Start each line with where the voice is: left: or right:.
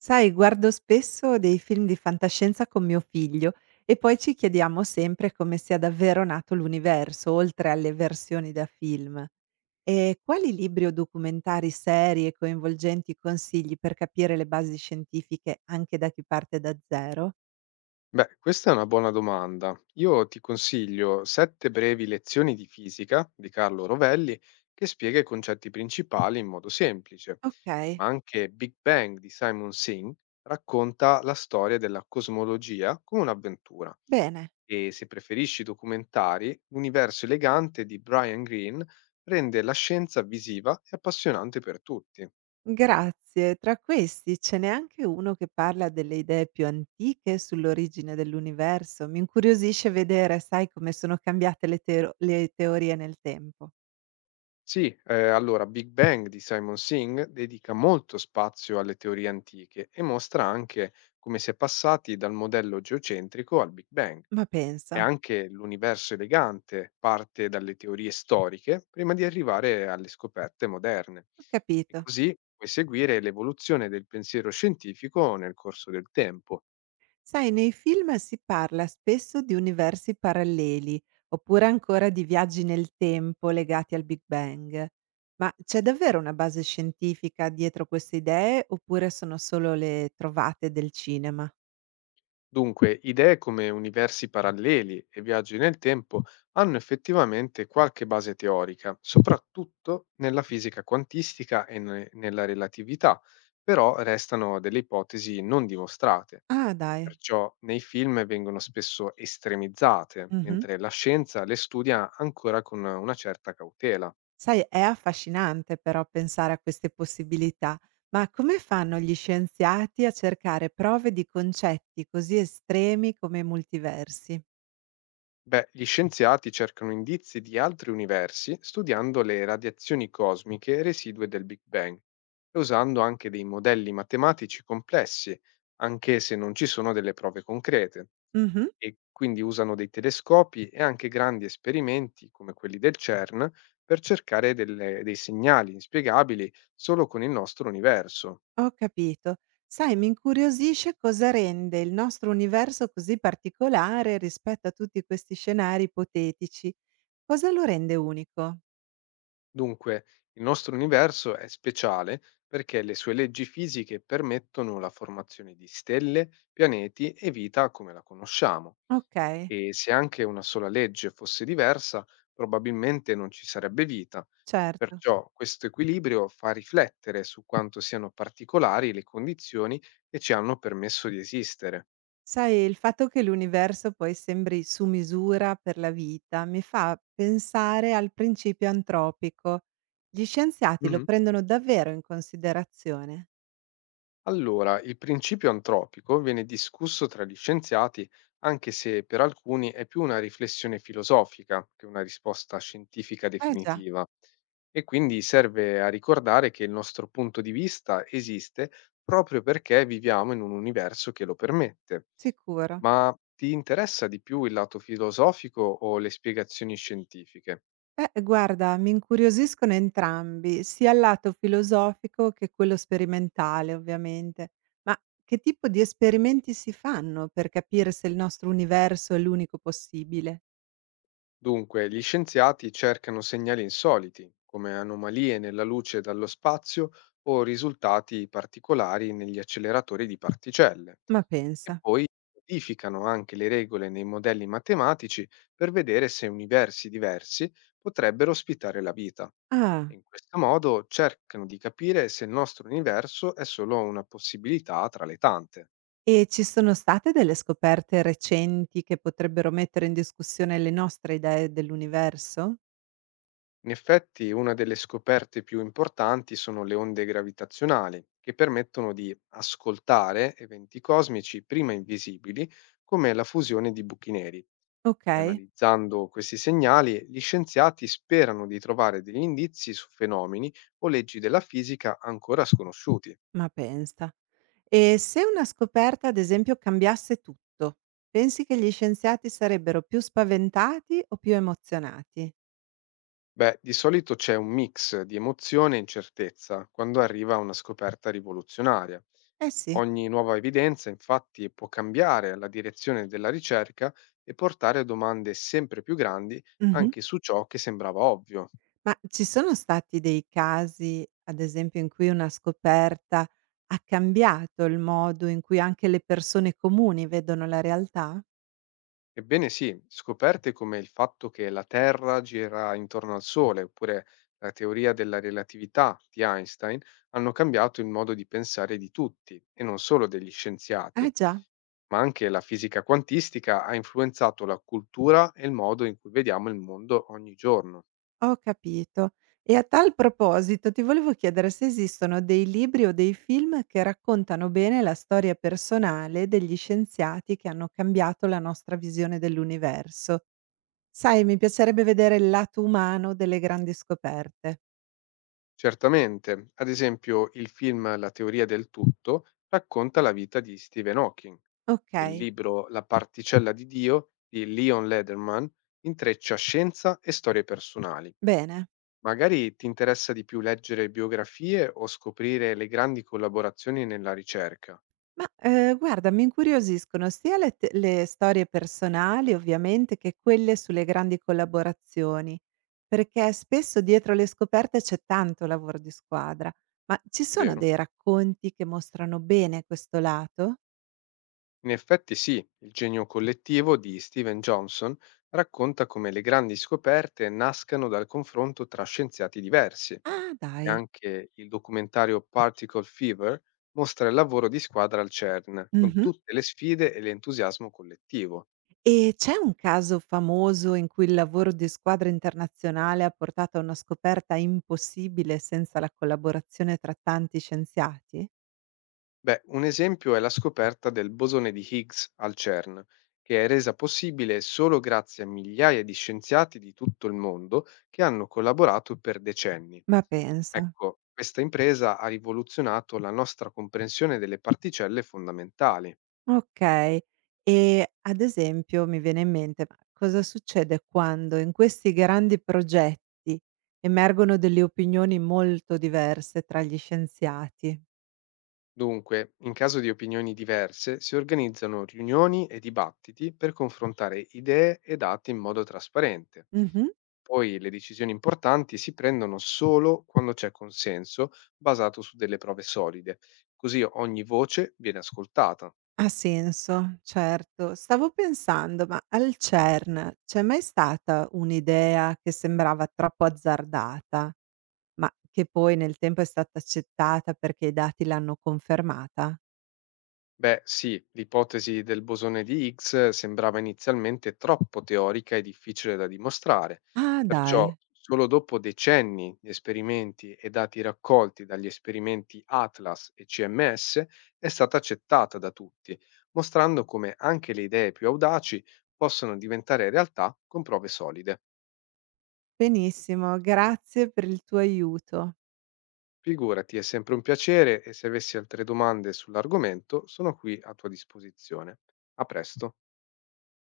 right: Sai, guardo spesso dei film di fantascienza con mio figlio e poi ci chiediamo sempre come sia davvero nato l'universo, oltre alle versioni da film. E quali libri o documentari seri e coinvolgenti consigli per capire le basi scientifiche anche da chi parte da zero?
left: Beh, questa è una buona domanda. Io ti consiglio Sette brevi lezioni di fisica di Carlo Rovelli che spiega i concetti principali in modo semplice,
right: Ok,
left: ma anche Big Bang di Simon Singh racconta la storia della cosmologia come un'avventura
right: bene.
left: e se preferisci documentari, L'universo elegante di Brian Greene rende la scienza visiva e appassionante per tutti.
right: Grazie. Tra questi ce n'è anche uno che parla delle idee più antiche sull'origine dell'universo. Mi incuriosisce vedere, sai, come sono cambiate le teorie nel tempo.
left: Sì, allora Big Bang di Simon Singh dedica molto spazio alle teorie antiche e mostra anche come si è passati dal modello geocentrico al Big Bang.
right: Ma pensa,
left: E anche l'universo elegante parte dalle teorie storiche prima di arrivare alle scoperte moderne.
right: ho
left: E
right: capito.
left: così puoi seguire l'evoluzione del pensiero scientifico nel corso del tempo.
right: Sai, nei film si parla spesso di universi paralleli, oppure ancora di viaggi nel tempo legati al Big Bang. Ma c'è davvero una base scientifica dietro queste idee oppure sono solo le trovate del cinema?
left: Dunque, idee come universi paralleli e viaggi nel tempo hanno effettivamente qualche base teorica, soprattutto nella fisica quantistica e nella relatività, però restano delle ipotesi non dimostrate.
right: Ah, dai.
left: Perciò nei film vengono spesso estremizzate,
right: Mhm.
left: mentre la scienza le studia ancora con una certa cautela.
right: Sai, è affascinante però pensare a queste possibilità, ma come fanno gli scienziati a cercare prove di concetti così estremi come i multiversi?
left: Beh, gli scienziati cercano indizi di altri universi studiando le radiazioni cosmiche residue del Big Bang e usando anche dei modelli matematici complessi, anche se non ci sono delle prove concrete.
right: Mhm,
left: E quindi usano dei telescopi e anche grandi esperimenti come quelli del CERN per cercare dei segnali inspiegabili solo con il nostro universo.
right: ho capito. Sai, mi incuriosisce cosa rende il nostro universo così particolare rispetto a tutti questi scenari ipotetici. Cosa lo rende unico?
left: Dunque, il nostro universo è speciale perché le sue leggi fisiche permettono la formazione di stelle, pianeti e vita come la conosciamo.
right: Ok,
left: E se anche una sola legge fosse diversa, probabilmente non ci sarebbe vita.
right: certo.
left: Perciò questo equilibrio fa riflettere su quanto siano particolari le condizioni che ci hanno permesso di esistere.
right: Sai, il fatto che l'universo poi sembri su misura per la vita mi fa pensare al principio antropico. Gli scienziati lo
left: Mhm.
right: prendono davvero in considerazione?
left: Allora, il principio antropico viene discusso tra gli scienziati, anche se per alcuni è più una riflessione filosofica che una risposta scientifica
right: Eh già,
left: definitiva. E quindi serve a ricordare che il nostro punto di vista esiste proprio perché viviamo in un universo che lo permette.
right: sicuro.
left: Ma ti interessa di più il lato filosofico o le spiegazioni scientifiche?
right: Beh, guarda, mi incuriosiscono entrambi, sia il lato filosofico che quello sperimentale, ovviamente. Ma che tipo di esperimenti si fanno per capire se il nostro universo è l'unico possibile?
left: Dunque, gli scienziati cercano segnali insoliti, come anomalie nella luce dallo spazio o risultati particolari negli acceleratori di particelle,
right: Ma
left: e
right: pensa.
left: poi modificano anche le regole nei modelli matematici per vedere se universi diversi potrebbero ospitare la vita.
right: Ah.
left: In questo modo cercano di capire se il nostro universo è solo una possibilità tra le tante.
right: E ci sono state delle scoperte recenti che potrebbero mettere in discussione le nostre idee dell'universo?
left: In effetti, una delle scoperte più importanti sono le onde gravitazionali, che permettono di ascoltare eventi cosmici prima invisibili, come la fusione di buchi neri. E
right: Okay,
left: analizzando questi segnali, gli scienziati sperano di trovare degli indizi su fenomeni o leggi della fisica ancora sconosciuti.
right: ma pensa. E se una scoperta, ad esempio, cambiasse tutto, pensi che gli scienziati sarebbero più spaventati o più emozionati?
left: Beh, di solito c'è un mix di emozione e incertezza quando arriva una scoperta rivoluzionaria.
right: Eh sì.
left: Ogni nuova evidenza infatti può cambiare la direzione della ricerca e portare a domande sempre più grandi
right: Mh-mh.
left: anche su ciò che sembrava ovvio.
right: Ma ci sono stati dei casi, ad esempio, in cui una scoperta ha cambiato il modo in cui anche le persone comuni vedono la realtà?
left: Ebbene sì, scoperte come il fatto che la Terra gira intorno al Sole oppure la teoria della relatività di Einstein hanno cambiato il modo di pensare di tutti e non solo degli
right: Eh
left: scienziati,
right: già.
left: ma anche la fisica quantistica ha influenzato la cultura e il modo in cui vediamo il mondo ogni giorno.
right: Ho capito. E a tal proposito ti volevo chiedere se esistono dei libri o dei film che raccontano bene la storia personale degli scienziati che hanno cambiato la nostra visione dell'universo. Sai, mi piacerebbe vedere il lato umano delle grandi scoperte.
left: Certamente, ad esempio il film La teoria del tutto racconta la vita di Stephen Hawking. Il
right: Okay,
left: libro La particella di Dio di Leon Lederman intreccia scienza e storie personali.
right: bene.
left: Magari ti interessa di più leggere biografie o scoprire le grandi collaborazioni nella ricerca,
right: Ma, guarda mi incuriosiscono sia le storie personali ovviamente, che quelle sulle grandi collaborazioni, perché spesso dietro le scoperte c'è tanto lavoro di squadra. Ma ci sono
left: vero?
right: dei racconti che mostrano bene questo lato?
left: In effetti sì, il genio collettivo di Stephen Johnson racconta come le grandi scoperte nascano dal confronto tra scienziati diversi e
right: Ah dai.
left: anche il documentario Particle Fever mostra il lavoro di squadra al CERN, con
right: Mh-mh.
left: tutte le sfide e l'entusiasmo collettivo.
right: E c'è un caso famoso in cui il lavoro di squadra internazionale ha portato a una scoperta impossibile senza la collaborazione tra tanti scienziati?
left: Beh, un esempio è la scoperta del bosone di Higgs al CERN, che è resa possibile solo grazie a migliaia di scienziati di tutto il mondo che hanno collaborato per decenni.
right: Ma pensa.
left: Ecco, questa impresa ha rivoluzionato la nostra comprensione delle particelle fondamentali.
right: Okay. E ad esempio mi viene in mente, ma cosa succede quando in questi grandi progetti emergono delle opinioni molto diverse tra gli scienziati?
left: Dunque, in caso di opinioni diverse, si organizzano riunioni e dibattiti per confrontare idee e dati in modo trasparente.
right: Mh-mh.
left: Poi le decisioni importanti si prendono solo quando c'è consenso basato su delle prove solide, così ogni voce viene ascoltata.
right: Ha senso, certo. Stavo pensando, ma al CERN c'è mai stata un'idea che sembrava troppo azzardata, ma che poi nel tempo è stata accettata perché i dati l'hanno confermata?
left: Beh, sì, l'ipotesi del bosone di Higgs sembrava inizialmente troppo teorica e difficile da dimostrare,
right: Ah dai.
left: perciò solo dopo decenni di esperimenti e dati raccolti dagli esperimenti Atlas e CMS è stata accettata da tutti, mostrando come anche le idee più audaci possono diventare realtà con prove solide.
right: Benissimo, grazie per il tuo aiuto.
left: Figurati, è sempre un piacere e se avessi altre domande sull'argomento sono qui a tua disposizione. A presto.